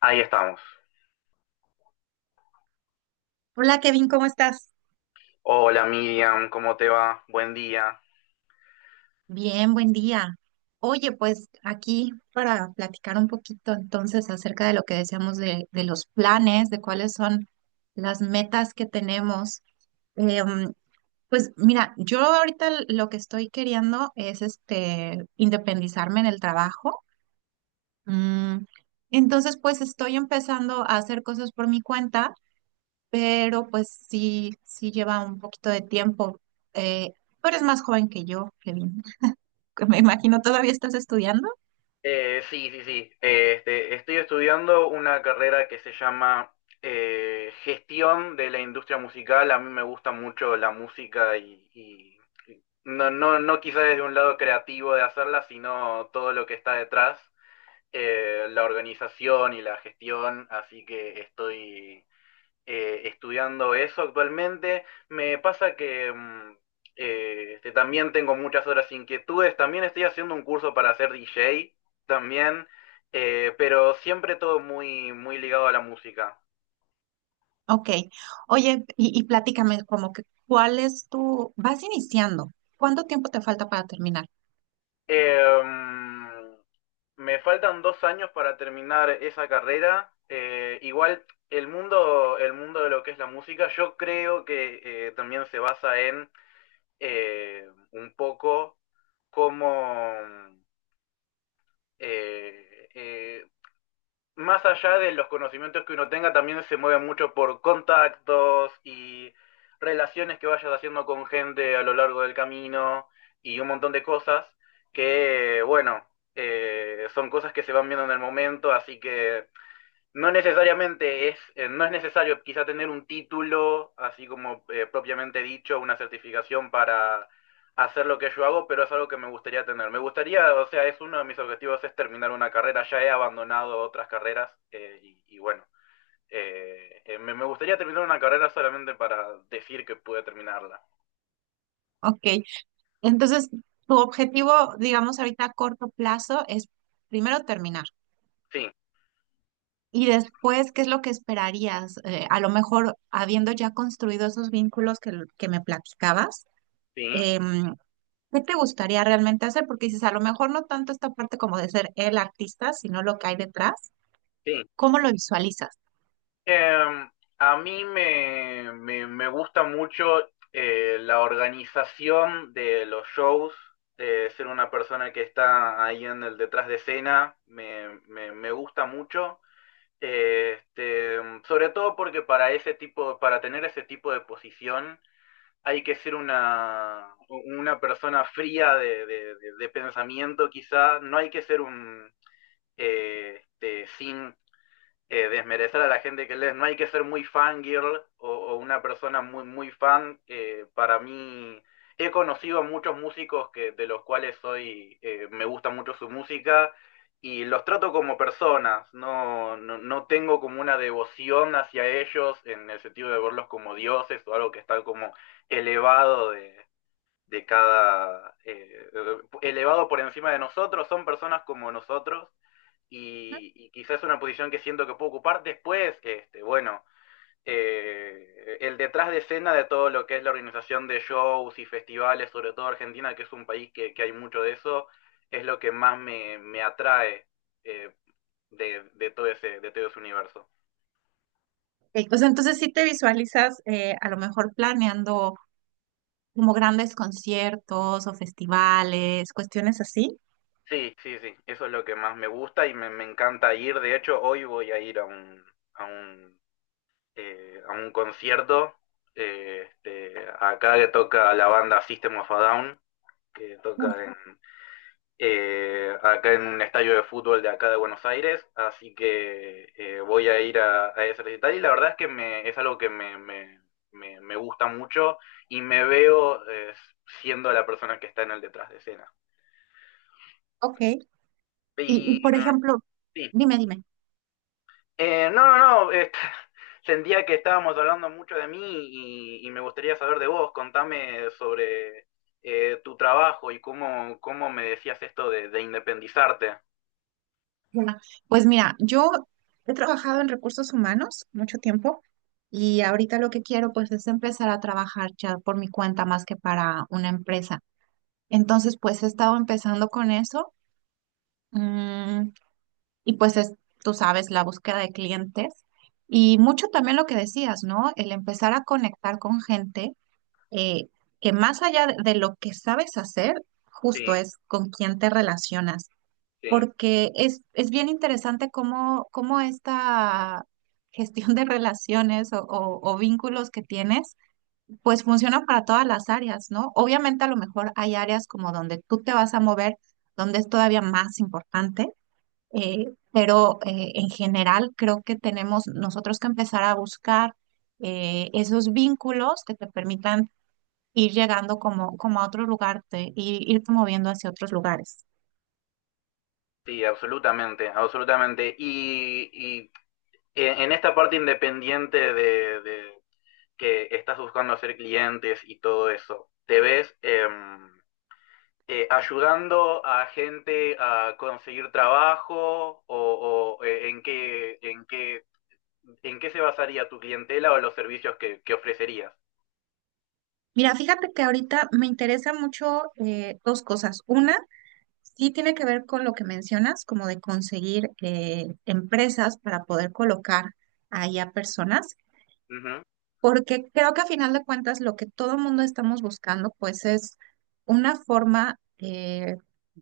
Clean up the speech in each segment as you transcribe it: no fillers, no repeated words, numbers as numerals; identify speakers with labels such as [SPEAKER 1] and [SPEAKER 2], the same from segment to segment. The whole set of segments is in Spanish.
[SPEAKER 1] Ahí estamos.
[SPEAKER 2] Hola Kevin, ¿cómo estás?
[SPEAKER 1] Hola Miriam, ¿cómo te va? Buen día.
[SPEAKER 2] Bien, buen día. Oye, pues aquí para platicar un poquito entonces acerca de lo que decíamos de los planes, de cuáles son las metas que tenemos. Em, pues mira, yo ahorita lo que estoy queriendo es este independizarme en el trabajo. Mm, entonces, pues estoy empezando a hacer cosas por mi cuenta, pero pues sí, sí lleva un poquito de tiempo. Eh, tú eres más joven que yo, Kevin. Me imagino, ¿todavía estás estudiando?
[SPEAKER 1] Sí, sí. Estoy estudiando una carrera que se llama Gestión de la Industria Musical. A mí me gusta mucho la música y no, no quizá desde un lado creativo de hacerla, sino todo lo que está detrás, la organización y la gestión. Así que estoy estudiando eso actualmente. Me pasa que también tengo muchas otras inquietudes. También estoy haciendo un curso para ser DJ también, pero siempre todo muy, muy ligado a la música.
[SPEAKER 2] Ok. Oye, y platícame como que, ¿cuál es tu...? Vas iniciando. ¿Cuánto tiempo te falta para terminar?
[SPEAKER 1] Eh, mm, Me faltan 2 años para terminar esa carrera. Igual el mundo de lo que es la música, yo creo que también se basa en un poco cómo, eh, eh, más allá de los conocimientos que uno tenga, también se mueve mucho por contactos y relaciones que vayas haciendo con gente a lo largo del camino y un montón de cosas que, bueno, son cosas que se van viendo en el momento, así que no necesariamente no es necesario quizá tener un título, así como propiamente dicho, una certificación para hacer lo que yo hago, pero es algo que me gustaría tener. Me gustaría, o sea, es uno de mis objetivos es terminar una carrera. Ya he abandonado otras carreras y bueno, me gustaría terminar una carrera solamente para decir que pude terminarla.
[SPEAKER 2] Ok. Entonces, tu objetivo, digamos, ahorita a corto plazo es primero terminar.
[SPEAKER 1] Sí,
[SPEAKER 2] Y después, ¿qué es lo que esperarías? A lo mejor, habiendo ya construido esos vínculos que me platicabas,
[SPEAKER 1] sí,
[SPEAKER 2] em, ¿qué te gustaría realmente hacer? Porque dices, a lo mejor no tanto esta parte como de ser el artista, sino lo que hay detrás.
[SPEAKER 1] sí.
[SPEAKER 2] ¿Cómo lo visualizas?
[SPEAKER 1] Em, a mí me gusta mucho la organización de los shows, ser una persona que está ahí en el detrás de escena, me gusta mucho. Eh, Este, sobre todo porque para ese tipo, para tener ese tipo de posición hay que ser una persona fría de, de pensamiento, quizá, no hay que ser un sin desmerecer a la gente que lees. No hay que ser muy fangirl o una persona muy, muy fan. Para mí, he conocido a muchos músicos que, de los cuales soy, me gusta mucho su música y los trato como personas. No, no tengo como una devoción hacia ellos en el sentido de verlos como dioses o algo que está como elevado de cada, eh, elevado por encima de nosotros, son personas como nosotros y quizás es una posición que siento que puedo ocupar después, este, bueno, el detrás de escena de todo lo que es la organización de shows y festivales, sobre todo Argentina, que es un país que hay mucho de eso, es lo que más me atrae eh, todo de todo ese universo.
[SPEAKER 2] Ok, o sea, entonces sí te visualizas a lo mejor planeando como grandes conciertos o festivales, cuestiones así.
[SPEAKER 1] Sí, sí, sí, eso es lo que más me gusta y me encanta ir. De hecho, hoy voy a ir a un a un concierto. eh, este, Acá que toca la banda System of a Down, que
[SPEAKER 2] Mm.
[SPEAKER 1] toca en, acá en un estadio de fútbol de acá de Buenos Aires. Así que voy a ir a ese recital y la verdad es que me, es algo que me gusta mucho y me veo siendo la persona que está en el detrás de escena.
[SPEAKER 2] Ok. Y,
[SPEAKER 1] Y
[SPEAKER 2] por
[SPEAKER 1] mm,
[SPEAKER 2] ejemplo,
[SPEAKER 1] sí.
[SPEAKER 2] dime, dime.
[SPEAKER 1] No, no. Sentía que estábamos hablando mucho de mí y me gustaría saber de vos. Contame sobre tu trabajo y cómo, cómo me decías esto de independizarte.
[SPEAKER 2] Ya. Pues mira, yo he trabajado en recursos humanos mucho tiempo y ahorita lo que quiero pues es empezar a trabajar ya por mi cuenta más que para una empresa. Entonces pues he estado empezando con eso. mm, Y pues es, tú sabes, la búsqueda de clientes y mucho también lo que decías, ¿no? El empezar a conectar con gente eh, que más allá de lo que sabes hacer,
[SPEAKER 1] Sí,
[SPEAKER 2] justo es con quién te relacionas,
[SPEAKER 1] sí,
[SPEAKER 2] porque es bien interesante cómo, cómo esta gestión de relaciones o vínculos que tienes, pues funciona para todas las áreas, ¿no? Obviamente a lo mejor hay áreas como donde tú te vas a mover, donde es todavía más importante, en general creo que tenemos nosotros que empezar a buscar esos vínculos que te permitan ir llegando como, como a otro lugar, te, ir, irte moviendo hacia otros lugares.
[SPEAKER 1] sí, absolutamente, absolutamente. Y en esta parte independiente de que estás buscando hacer clientes y todo eso, ¿te ves? Ayudando a gente a conseguir trabajo o, en qué, en qué, en qué se basaría tu clientela o los servicios que ofrecerías.
[SPEAKER 2] Mira, fíjate que ahorita me interesa mucho, dos cosas. Una, sí tiene que ver con lo que mencionas, como de conseguir empresas para poder colocar ahí a personas.
[SPEAKER 1] Ujú.
[SPEAKER 2] Porque creo que a final de cuentas lo que todo el mundo estamos buscando pues es una forma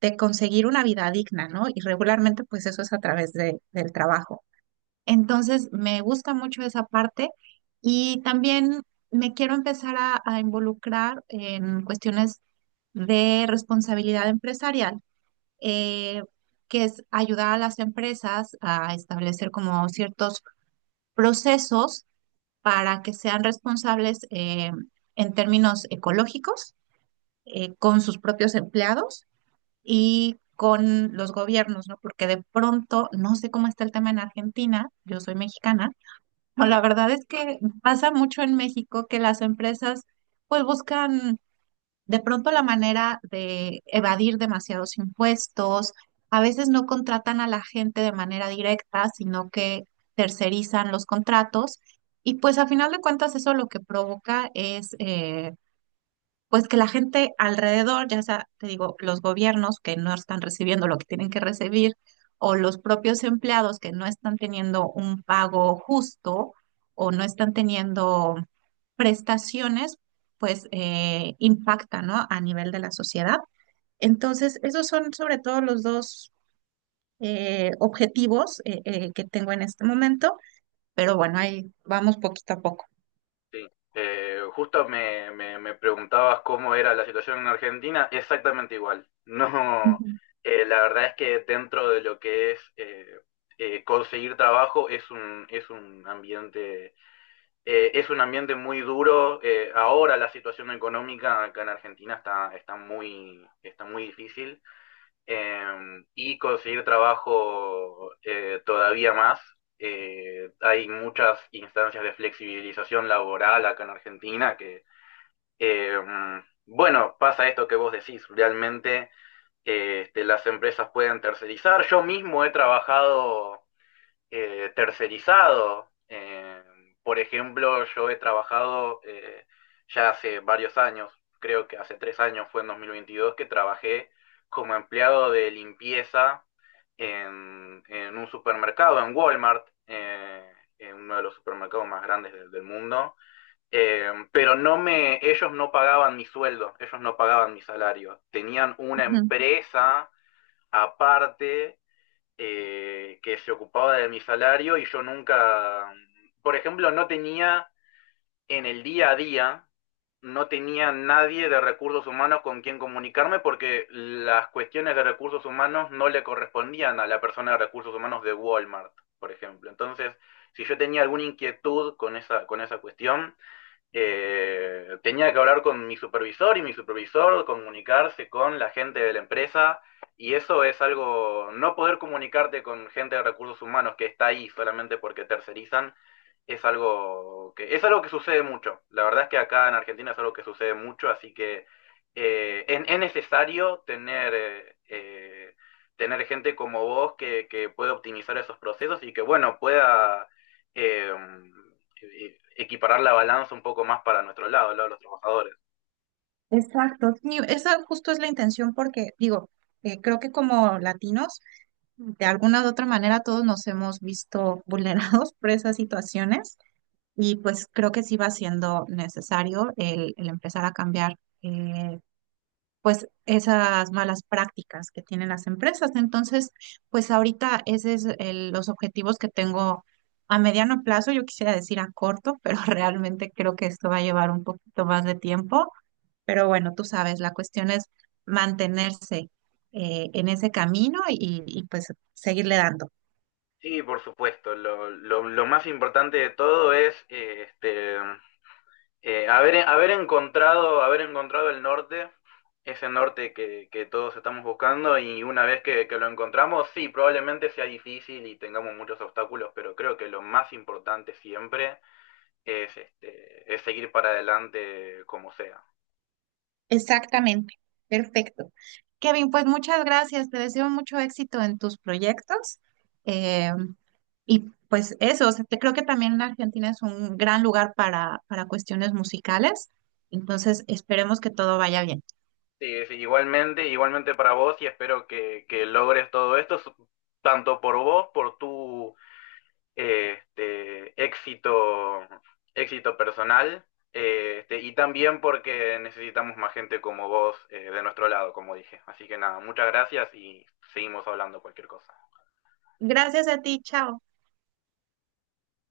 [SPEAKER 2] de conseguir una vida digna, ¿no? Y regularmente pues eso es a través del trabajo. Entonces me gusta mucho esa parte y también me quiero empezar a involucrar en cuestiones de responsabilidad empresarial. eh, que es ayudar a las empresas a establecer como ciertos procesos para que sean responsables, en términos ecológicos, con sus propios empleados y con los gobiernos, ¿no? Porque de pronto, no sé cómo está el tema en Argentina, yo soy mexicana,
[SPEAKER 1] Sí,
[SPEAKER 2] pero la verdad es que pasa mucho en México que las empresas pues buscan de pronto la manera de evadir demasiados impuestos, a veces no contratan a la gente de manera directa, sino que tercerizan los contratos. Y pues a final de cuentas eso lo que provoca es, pues que la gente alrededor, ya sea, te digo, los gobiernos que no están recibiendo lo que tienen que recibir, o los propios empleados que no están teniendo un pago justo o no están teniendo prestaciones, pues impacta, ¿no? A nivel de la sociedad. Entonces, esos son sobre todo los dos objetivos que tengo en este momento, pero bueno, ahí vamos poquito a poco.
[SPEAKER 1] sí. Me preguntabas cómo era la situación en Argentina, exactamente igual. No,
[SPEAKER 2] Ujú,
[SPEAKER 1] la verdad es que dentro de lo que es conseguir trabajo es un, es un ambiente muy duro. Ahora la situación económica acá en Argentina está, está muy difícil y conseguir trabajo todavía más. Hay muchas instancias de flexibilización laboral acá en Argentina que, eh, bueno, pasa esto que vos decís, realmente las empresas pueden tercerizar. Yo mismo he trabajado tercerizado. Por ejemplo, yo he trabajado ya hace varios años, creo que hace 3 años fue en 2022 que trabajé como empleado de limpieza en un supermercado, en Walmart, en uno de los supermercados más grandes del mundo. Ellos no pagaban mi sueldo, ellos no pagaban mi salario. Tenían una
[SPEAKER 2] ujú.
[SPEAKER 1] empresa aparte que se ocupaba de mi salario y yo nunca, por ejemplo, no tenía en el día a día, no tenía nadie de recursos humanos con quien comunicarme porque las cuestiones de recursos humanos no le correspondían a la persona de recursos humanos de Walmart, por ejemplo. Entonces, si yo tenía alguna inquietud con esa cuestión, tenía que hablar con mi supervisor y mi supervisor comunicarse con la gente de la empresa y eso es algo, no poder comunicarte con gente de recursos humanos que está ahí solamente porque tercerizan, es algo que sucede mucho. La verdad es que acá en Argentina es algo que sucede mucho, así que es necesario tener, tener gente como vos que pueda optimizar esos procesos y que, bueno, pueda... Eh, Equiparar la balanza un poco más para nuestro lado, el lado de los trabajadores.
[SPEAKER 2] Exacto, sí, esa justo es la intención porque digo, creo que como latinos, de alguna u otra manera todos nos hemos visto vulnerados por esas situaciones y pues creo que sí va siendo necesario el empezar a cambiar, eh, pues esas malas prácticas que tienen las empresas. Entonces, pues ahorita ese es los objetivos que tengo a mediano plazo, yo quisiera decir a corto, pero realmente creo que esto va a llevar un poquito más de tiempo, pero bueno, tú sabes, la cuestión es mantenerse, en ese camino y, pues seguirle dando.
[SPEAKER 1] Sí, por supuesto. Lo más importante de todo es haber encontrado el norte, ese norte que todos estamos buscando y una vez que, lo encontramos, sí, probablemente sea difícil y tengamos muchos obstáculos, pero creo que lo más importante siempre es seguir para adelante como sea.
[SPEAKER 2] Exactamente, perfecto. Kevin, pues muchas gracias, te deseo mucho éxito en tus proyectos. eh, y pues eso, o sea, creo que también Argentina es un gran lugar para cuestiones musicales, entonces esperemos que todo vaya bien.
[SPEAKER 1] Sí, sí, igualmente, igualmente para vos y espero que logres todo esto, su- tanto por vos, por tu eh, este, éxito, éxito personal, y también porque necesitamos más gente como vos de nuestro lado, como dije. Así que nada, muchas gracias y seguimos hablando cualquier cosa.
[SPEAKER 2] Gracias a ti, chao.